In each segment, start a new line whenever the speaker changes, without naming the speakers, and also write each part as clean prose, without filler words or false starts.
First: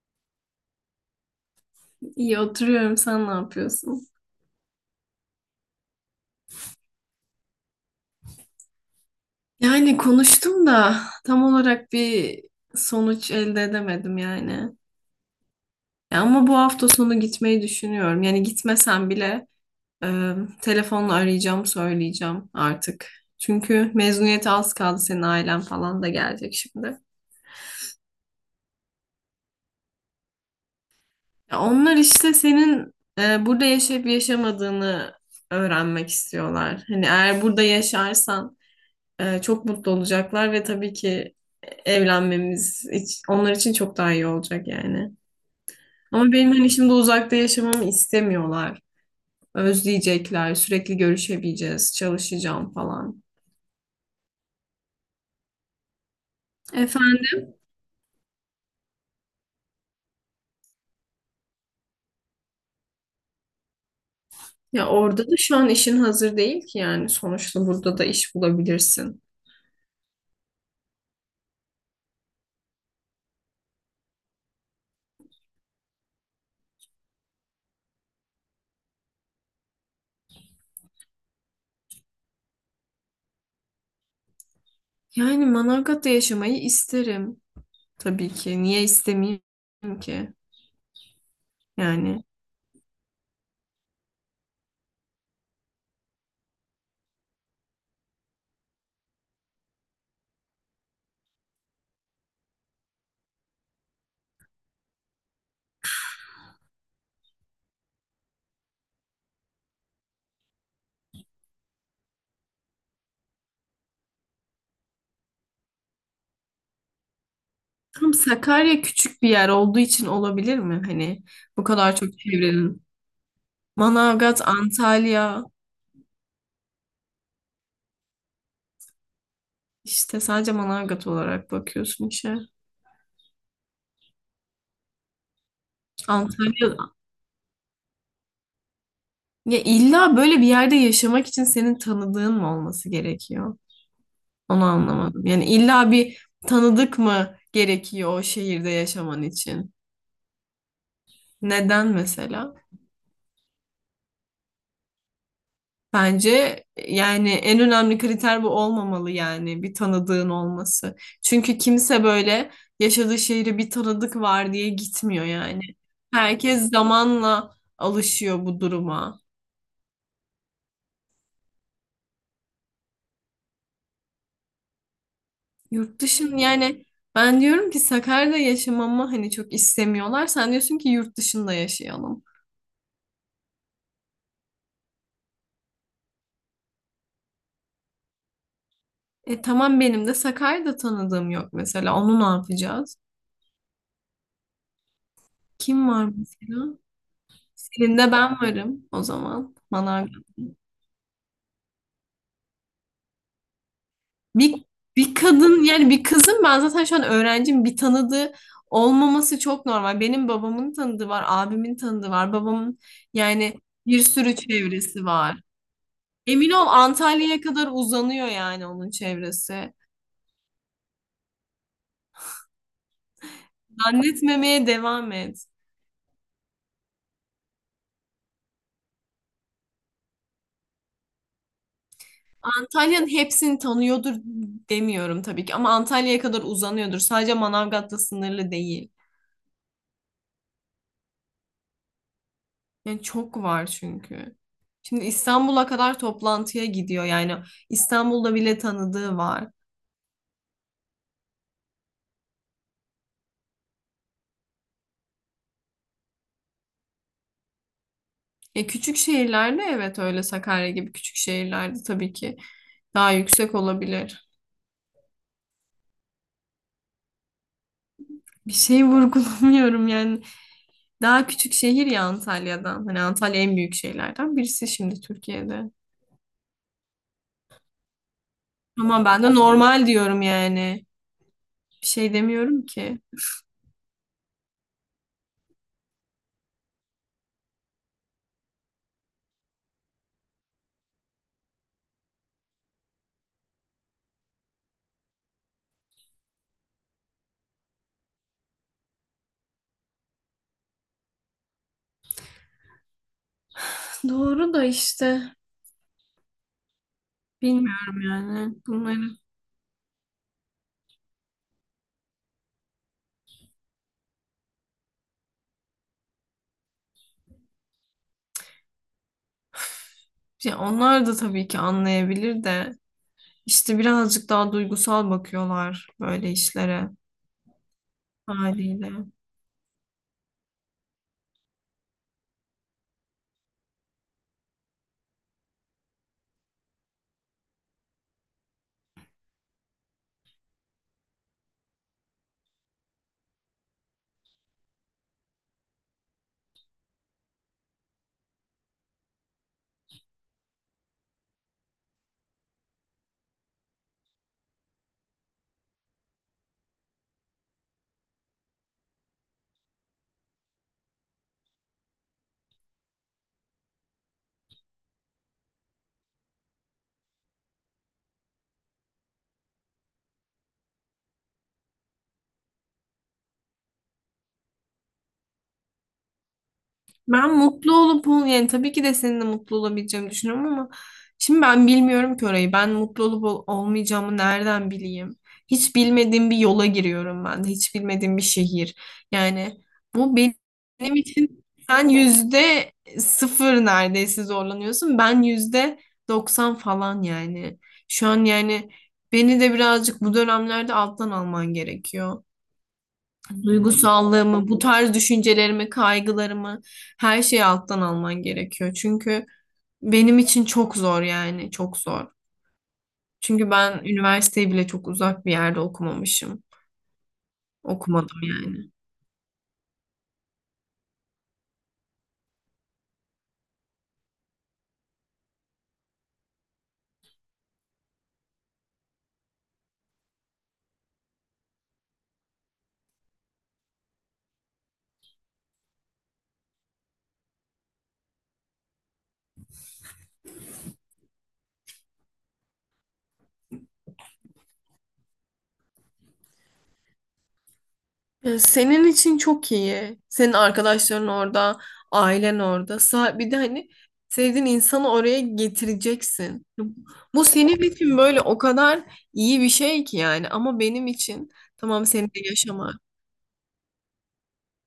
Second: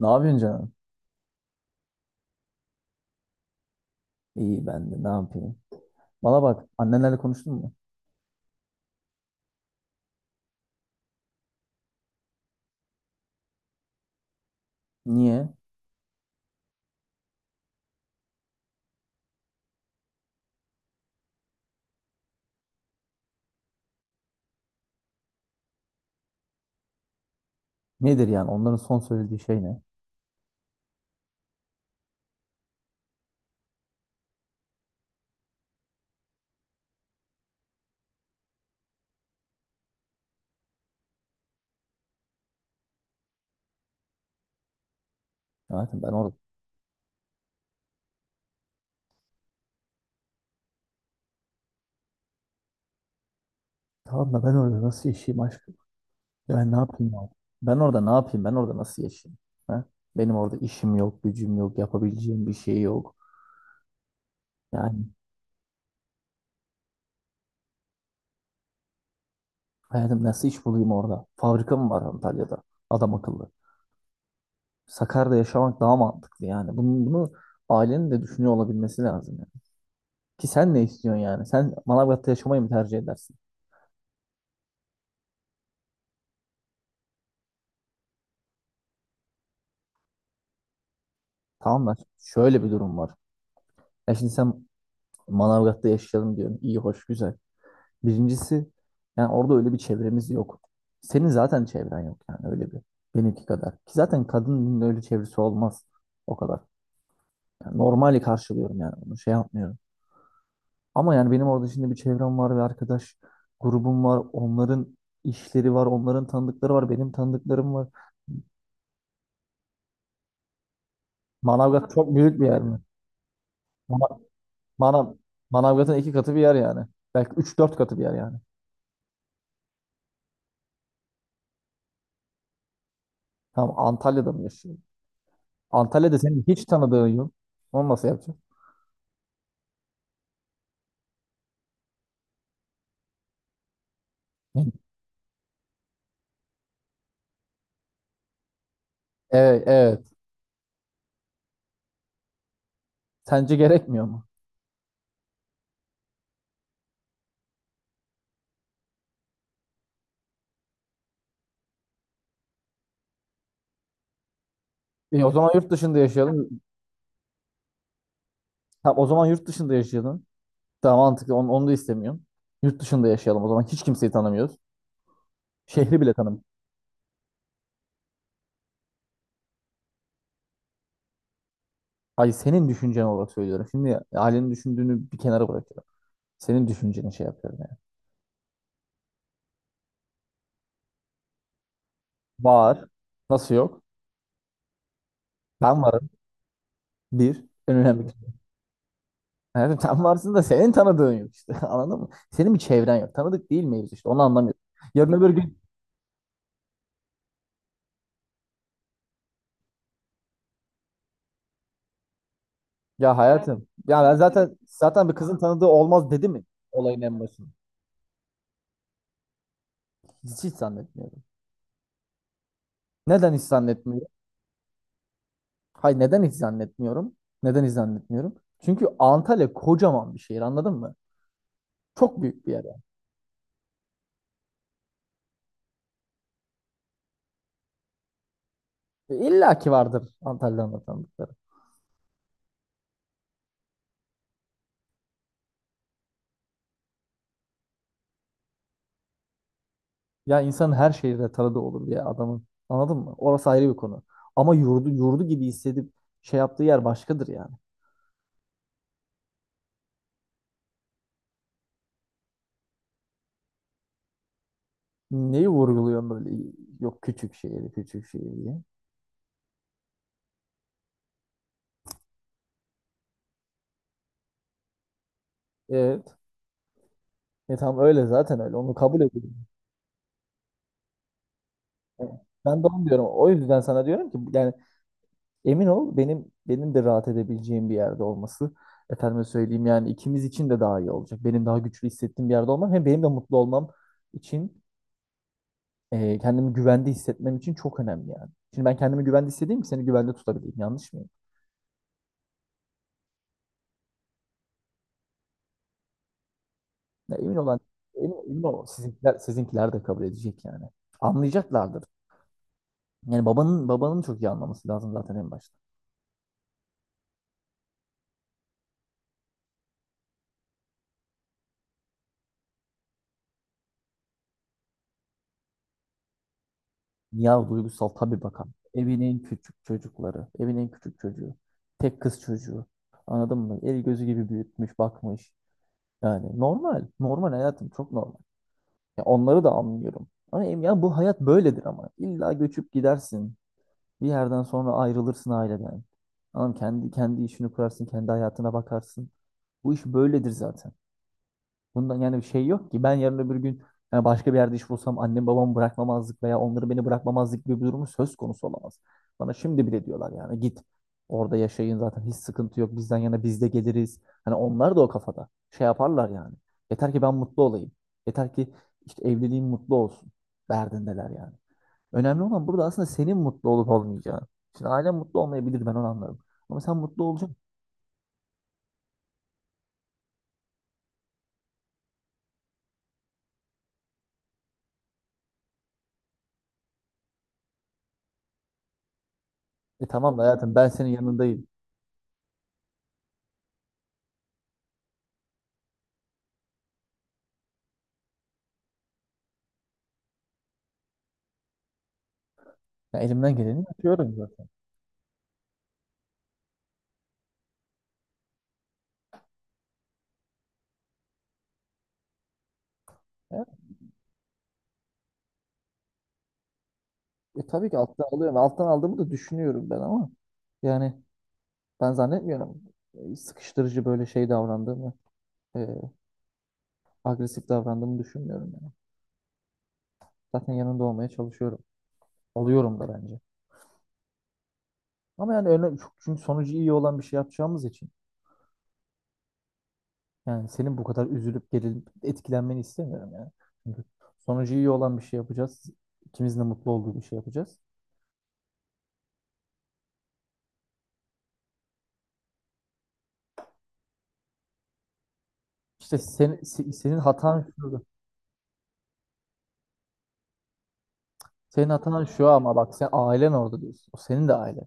Ne yapıyorsun canım?
İyi oturuyorum. Sen ne yapıyorsun?
İyi ben de ne yapayım? Bana bak annenlerle konuştun mu?
Yani konuştum da tam olarak bir sonuç elde edemedim yani.
Niye?
Ya ama bu hafta sonu gitmeyi düşünüyorum. Yani gitmesem bile e, telefonla arayacağım, söyleyeceğim artık. Çünkü mezuniyete az kaldı. Senin ailen falan da gelecek şimdi.
Nedir yani onların son söylediği şey ne?
Ya onlar işte senin burada yaşayıp yaşamadığını öğrenmek istiyorlar. Hani eğer burada yaşarsan çok mutlu olacaklar ve tabii ki onlar için çok daha iyi olacak yani.
Hayatım ben
Ama
orada.
benim hani şimdi uzakta yaşamamı istemiyorlar. Özleyecekler, sürekli görüşebileceğiz, çalışacağım falan.
Tamam da ben orada nasıl yaşayayım aşkım? Ya ben ne yapayım ya?
Efendim,
Ben orada ne yapayım? Ben orada nasıl yaşayayım? Ha? Benim orada işim yok, gücüm yok, yapabileceğim bir şey yok.
ya
Yani
orada da şu an işin hazır değil ki yani sonuçta burada da iş bulabilirsin.
hayatım nasıl iş bulayım orada? Fabrika mı var Antalya'da? Adam akıllı. Sakarya'da yaşamak daha mantıklı yani. Bunu ailenin de düşünüyor olabilmesi lazım yani. Ki sen ne istiyorsun yani? Sen Manavgat'ta yaşamayı mı tercih edersin?
Yani Manavgat'ta yaşamayı isterim. Tabii ki. Niye istemeyeyim ki?
Tamam da
Yani
şöyle bir durum var. Ya şimdi sen Manavgat'ta yaşayalım diyorsun. İyi, hoş, güzel. Birincisi yani orada öyle bir çevremiz yok. Senin zaten çevren yok yani öyle bir. Benimki kadar. Ki zaten kadının öyle çevresi olmaz o kadar. Yani normali karşılıyorum yani onu şey yapmıyorum. Ama yani benim orada şimdi bir çevrem var ve arkadaş grubum var. Onların işleri var, onların tanıdıkları var, benim tanıdıklarım var.
tam Sakarya küçük bir yer olduğu için olabilir mi? Hani bu
Manavgat
kadar
çok
çok
büyük bir yer mi?
çevrenin.
Mana-
Manavgat,
Manav
Antalya.
Manavgat'ın iki katı bir yer yani. Belki üç dört katı bir yer yani.
İşte sadece Manavgat olarak bakıyorsun işe.
Tamam Antalya'da mı yaşıyorsun? Antalya'da senin hiç
Antalya.
tanıdığın yok. Onu nasıl yapacaksın?
Ya illa böyle bir yerde yaşamak için senin tanıdığın mı olması gerekiyor? Onu anlamadım. Yani illa bir tanıdık mı gerekiyor o şehirde yaşaman
Evet,
için?
evet.
Neden mesela?
Sence gerekmiyor mu?
Bence yani en önemli kriter bu olmamalı, yani bir tanıdığın olması. Çünkü kimse böyle yaşadığı şehre bir tanıdık var diye gitmiyor
O zaman
yani.
yurt dışında yaşayalım.
Herkes zamanla alışıyor bu
Tamam, o
duruma.
zaman yurt dışında yaşayalım. Daha mantıklı. Onu da istemiyorum. Yurt dışında yaşayalım. O zaman hiç kimseyi tanımıyoruz.
Yurt
Şehri bile
dışın
tanımıyoruz.
yani ben diyorum ki Sakarya'da yaşamamı hani çok istemiyorlar. Sen diyorsun ki yurt dışında yaşayalım.
Hayır senin düşüncen olarak söylüyorum. Şimdi ailenin düşündüğünü bir kenara bırakıyorum. Senin düşünceni şey yapıyorum yani.
E tamam, benim de Sakarya'da tanıdığım yok mesela. Onu ne
Var.
yapacağız?
Nasıl yok? Ben
Kim var
varım.
mesela?
Bir. En
Senin
önemli
de ben varım o zaman.
evet, sen
Bana
varsın da senin tanıdığın yok işte. Anladın mı? Senin bir çevren yok. Tanıdık değil miyiz işte. Onu anlamıyorum.
Bir,
Yarın
bir
öbür gün
kadın, yani bir kızın, ben zaten şu an öğrencim, bir tanıdığı olmaması çok normal. Benim babamın tanıdığı var, abimin tanıdığı var, babamın
ya
yani
hayatım.
bir
Ya ben
sürü
zaten
çevresi
zaten bir
var.
kızın tanıdığı olmaz dedi mi?
Emin ol
Olayın en
Antalya'ya
başında.
kadar uzanıyor yani onun çevresi.
Hiç zannetmiyorum. Neden hiç zannetmiyorum?
Zannetmemeye devam et.
Hayır neden hiç zannetmiyorum? Neden hiç zannetmiyorum? Çünkü Antalya kocaman bir şehir anladın mı? Çok büyük bir yer yani.
Antalya'nın hepsini tanıyordur demiyorum tabii ki ama Antalya'ya kadar uzanıyordur. Sadece Manavgat'la sınırlı değil.
İlla ki vardır Antalya'nın tanıdıkları.
Yani çok var çünkü. Şimdi İstanbul'a kadar toplantıya gidiyor. Yani İstanbul'da bile tanıdığı var.
Ya insanın her şehirde tanıdığı olur ya adamın. Anladın mı? Orası ayrı bir konu. Ama yurdu gibi hissedip şey yaptığı yer başkadır yani.
E küçük şehirlerde, evet, öyle Sakarya gibi küçük şehirlerde tabii ki daha yüksek olabilir.
Neyi vurguluyorum böyle? Yok küçük şehir, küçük şehir
Bir
diye.
şey vurgulamıyorum yani. Daha küçük şehir ya Antalya'dan. Hani Antalya en büyük şehirlerden birisi şimdi Türkiye'de.
Evet. E tamam öyle zaten öyle. Onu kabul
Ama ben de
ediyorum.
normal diyorum yani. Bir
Evet.
şey
Ben
demiyorum
de onu
ki.
diyorum. O yüzden sana diyorum ki yani emin ol benim de rahat edebileceğim bir yerde olması. Efendime söyleyeyim yani ikimiz için de daha iyi olacak. Benim daha güçlü hissettiğim bir yerde olmam hem benim de mutlu olmam için kendimi güvende hissetmem için çok önemli yani. Şimdi ben kendimi güvende hissedeyim ki seni güvende tutabileyim. Yanlış mıyım?
Doğru da işte
Ya emin olan
bilmiyorum
emin
yani
ol.
bunları.
Sizinkiler de kabul edecek yani. Anlayacaklardır. Yani babanın çok iyi anlaması lazım zaten en başta.
Ya onlar da tabii ki anlayabilir de işte birazcık daha duygusal bakıyorlar böyle işlere
Ya duygusal tabii bakan. Evin
haliyle.
en küçük çocukları, evin en küçük çocuğu, tek kız çocuğu. Anladın mı? El gözü gibi büyütmüş, bakmış. Yani normal hayatım çok normal. Ya onları da anlıyorum. Ama ya bu hayat böyledir ama. İlla göçüp gidersin. Bir yerden sonra ayrılırsın aileden. Anam kendi işini kurarsın, kendi hayatına bakarsın. Bu iş böyledir zaten. Bundan yani bir şey yok ki. Ben yarın öbür gün yani başka bir yerde iş bulsam annem babamı bırakmamazlık veya onları beni bırakmamazlık gibi bir durumu söz konusu olamaz. Bana şimdi bile diyorlar yani git orada yaşayın zaten hiç sıkıntı yok bizden yana biz de geliriz. Hani onlar da o kafada şey yaparlar yani. Yeter ki ben mutlu olayım. Yeter ki işte evliliğim mutlu olsun derdindeler yani. Önemli olan burada aslında senin mutlu olup olmayacağın. Şimdi ailen mutlu olmayabilir ben onu anlarım. Ama sen mutlu olacaksın.
Ben mutlu olup ol- Yani tabii ki de seninle mutlu olabileceğimi düşünüyorum ama şimdi ben bilmiyorum ki orayı. Ben mutlu olup ol- Olmayacağımı nereden bileyim? Hiç bilmediğim bir yola giriyorum ben de. Hiç bilmediğim bir şehir. Yani
E
bu
tamam da hayatım ben senin
benim için,
yanındayım.
sen yüzde sıfır neredeyse zorlanıyorsun. Ben yüzde doksan falan yani. Şu an yani beni de birazcık bu dönemlerde alttan alman gerekiyor.
Ya elimden geleni yapıyorum zaten.
Duygusallığımı, bu tarz düşüncelerimi, kaygılarımı, her şeyi alttan alman gerekiyor. Çünkü benim için çok zor yani, çok zor. Çünkü ben üniversiteyi bile çok uzak bir yerde okumamışım.
E tabii ki alttan
Okumadım
alıyorum. Alttan
yani.
aldığımı da düşünüyorum ben ama yani ben zannetmiyorum sıkıştırıcı böyle şey davrandığımı, e, agresif davrandığımı düşünmüyorum yani. Zaten yanında olmaya çalışıyorum. Oluyorum da bence. Ama yani önemli, çünkü sonucu iyi olan bir şey yapacağımız için yani senin bu kadar üzülüp gerilip etkilenmeni istemiyorum yani. Çünkü sonucu iyi olan bir şey yapacağız. İkimizin de mutlu olduğu bir şey yapacağız.
Senin için çok iyi. Senin arkadaşların orada, ailen orada. Bir de hani sevdiğin insanı oraya
İşte
getireceksin.
senin
Bu
hatan
senin
şurada.
için böyle o kadar iyi bir şey ki yani. Ama benim için
Senin
tamam
hatan
senin de
şu ama
yaşam.
bak sen ailen orada diyorsun. O senin de ailen.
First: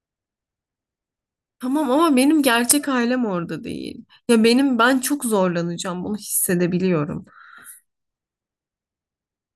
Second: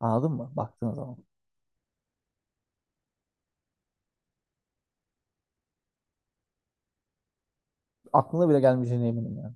Anladın mı? Baktığın zaman.
Tamam ama benim gerçek ailem orada değil. Ya benim, ben çok zorlanacağım, bunu hissedebiliyorum.
Aklına bile gelmeyeceğine eminim yani.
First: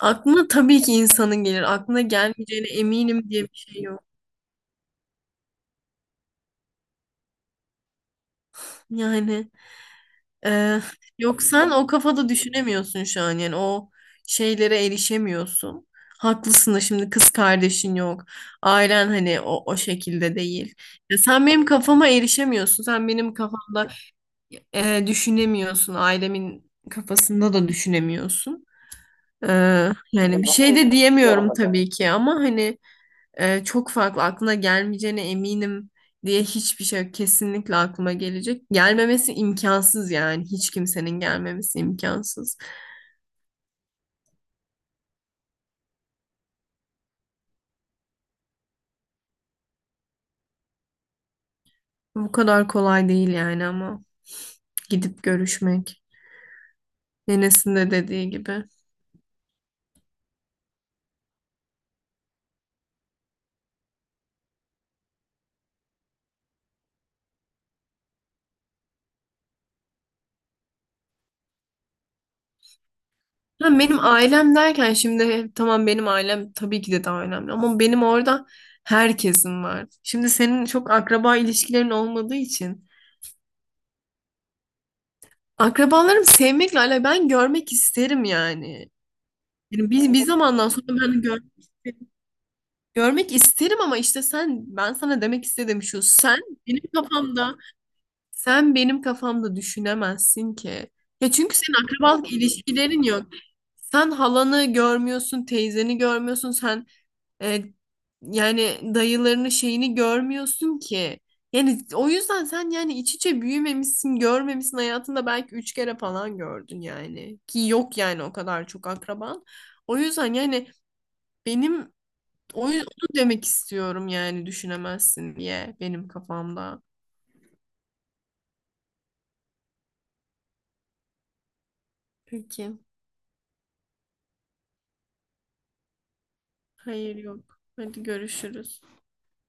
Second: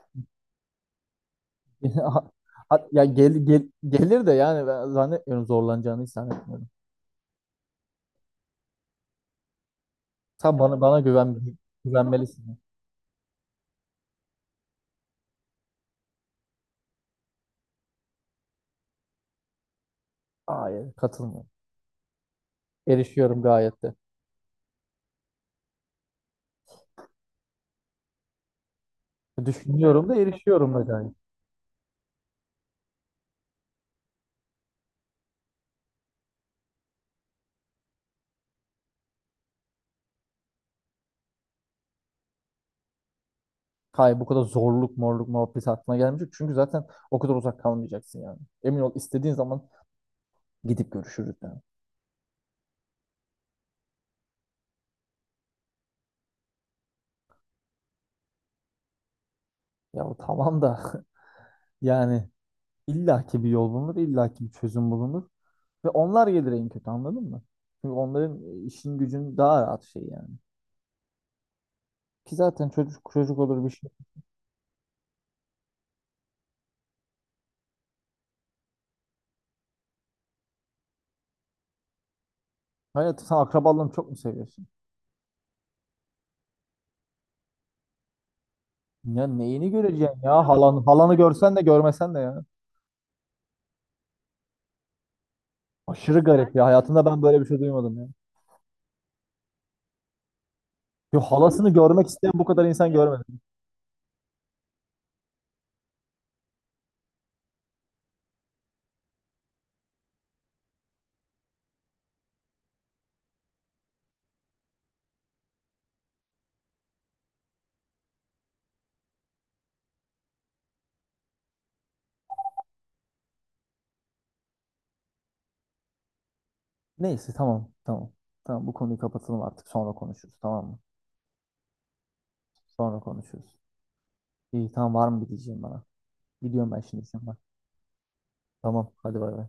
Aklına tabii ki insanın gelir. Aklına gelmeyeceğine
Ya
eminim diye bir şey yok.
gelir de yani ben zannetmiyorum zorlanacağını hiç zannetmiyorum.
Yani
Sen bana
e,
bana
yok,
güven
sen o kafada
güvenmelisin.
düşünemiyorsun şu an yani o şeylere erişemiyorsun. Haklısın da şimdi kız kardeşin yok. Ailen hani o şekilde değil.
Hayır,
Ya sen
katılmıyorum.
benim kafama erişemiyorsun. Sen benim
Erişiyorum gayet
kafamda
de.
düşünemiyorsun. Ailemin kafasında da düşünemiyorsun.
Düşünüyorum da
Yani bir
erişiyorum
şey
da
de
gayet.
diyemiyorum tabii ki ama hani çok farklı aklına gelmeyeceğine eminim diye hiçbir şey yok. Kesinlikle aklıma gelecek. Gelmemesi imkansız yani, hiç kimsenin gelmemesi imkansız.
Hayır bu kadar zorluk morluk muhabbeti aklına gelmeyecek. Çünkü zaten o kadar uzak kalmayacaksın yani. Emin ol istediğin zaman gidip görüşürüz yani.
Bu kadar kolay değil yani ama, gidip görüşmek. Enes'in de dediği gibi.
Ya tamam da yani illaki bir yol bulunur, illaki bir çözüm bulunur. Ve onlar gelir en kötü anladın mı? Çünkü onların işin gücün daha rahat şey yani. Ki zaten çocuk çocuk olur bir
Ha,
şey.
benim ailem derken, şimdi tamam benim ailem tabii ki de daha önemli ama benim orada herkesin var. Şimdi senin çok akraba ilişkilerin olmadığı için
Hayatım sen akrabalarını çok mu seviyorsun?
akrabalarımı sevmekle alakalı, ben görmek isterim yani.
Ya neyini
Yani bir,
göreceksin
bir
ya?
zamandan
Halanı,
sonra
halanı
ben
görsen de görmesen de ya.
görmek isterim ama işte sen, ben sana demek istedim şu,
Aşırı
sen
garip ya.
benim
Hayatımda ben böyle bir
kafamda,
şey duymadım ya.
sen benim kafamda düşünemezsin ki.
Yo,
Ya çünkü
halasını
senin
görmek
akrabalık
isteyen bu kadar insan
ilişkilerin yok.
görmedim.
Sen halanı görmüyorsun, teyzeni görmüyorsun, sen E, yani dayılarını şeyini görmüyorsun ki. Yani o yüzden sen yani iç içe büyümemişsin, görmemişsin, hayatında belki 3 kere falan gördün yani. Ki yok yani o kadar çok akraban. O yüzden yani benim onu demek istiyorum yani düşünemezsin diye benim kafamda.
Neyse tamam. Tamam bu konuyu kapatalım artık. Sonra konuşuruz tamam mı?
Peki.
Sonra konuşuruz. İyi tamam var mı bir diyeceğim bana. Gidiyorum ben şimdi
Hayır,
sen bak.
yok. Hadi görüşürüz.
Tamam hadi bay bay.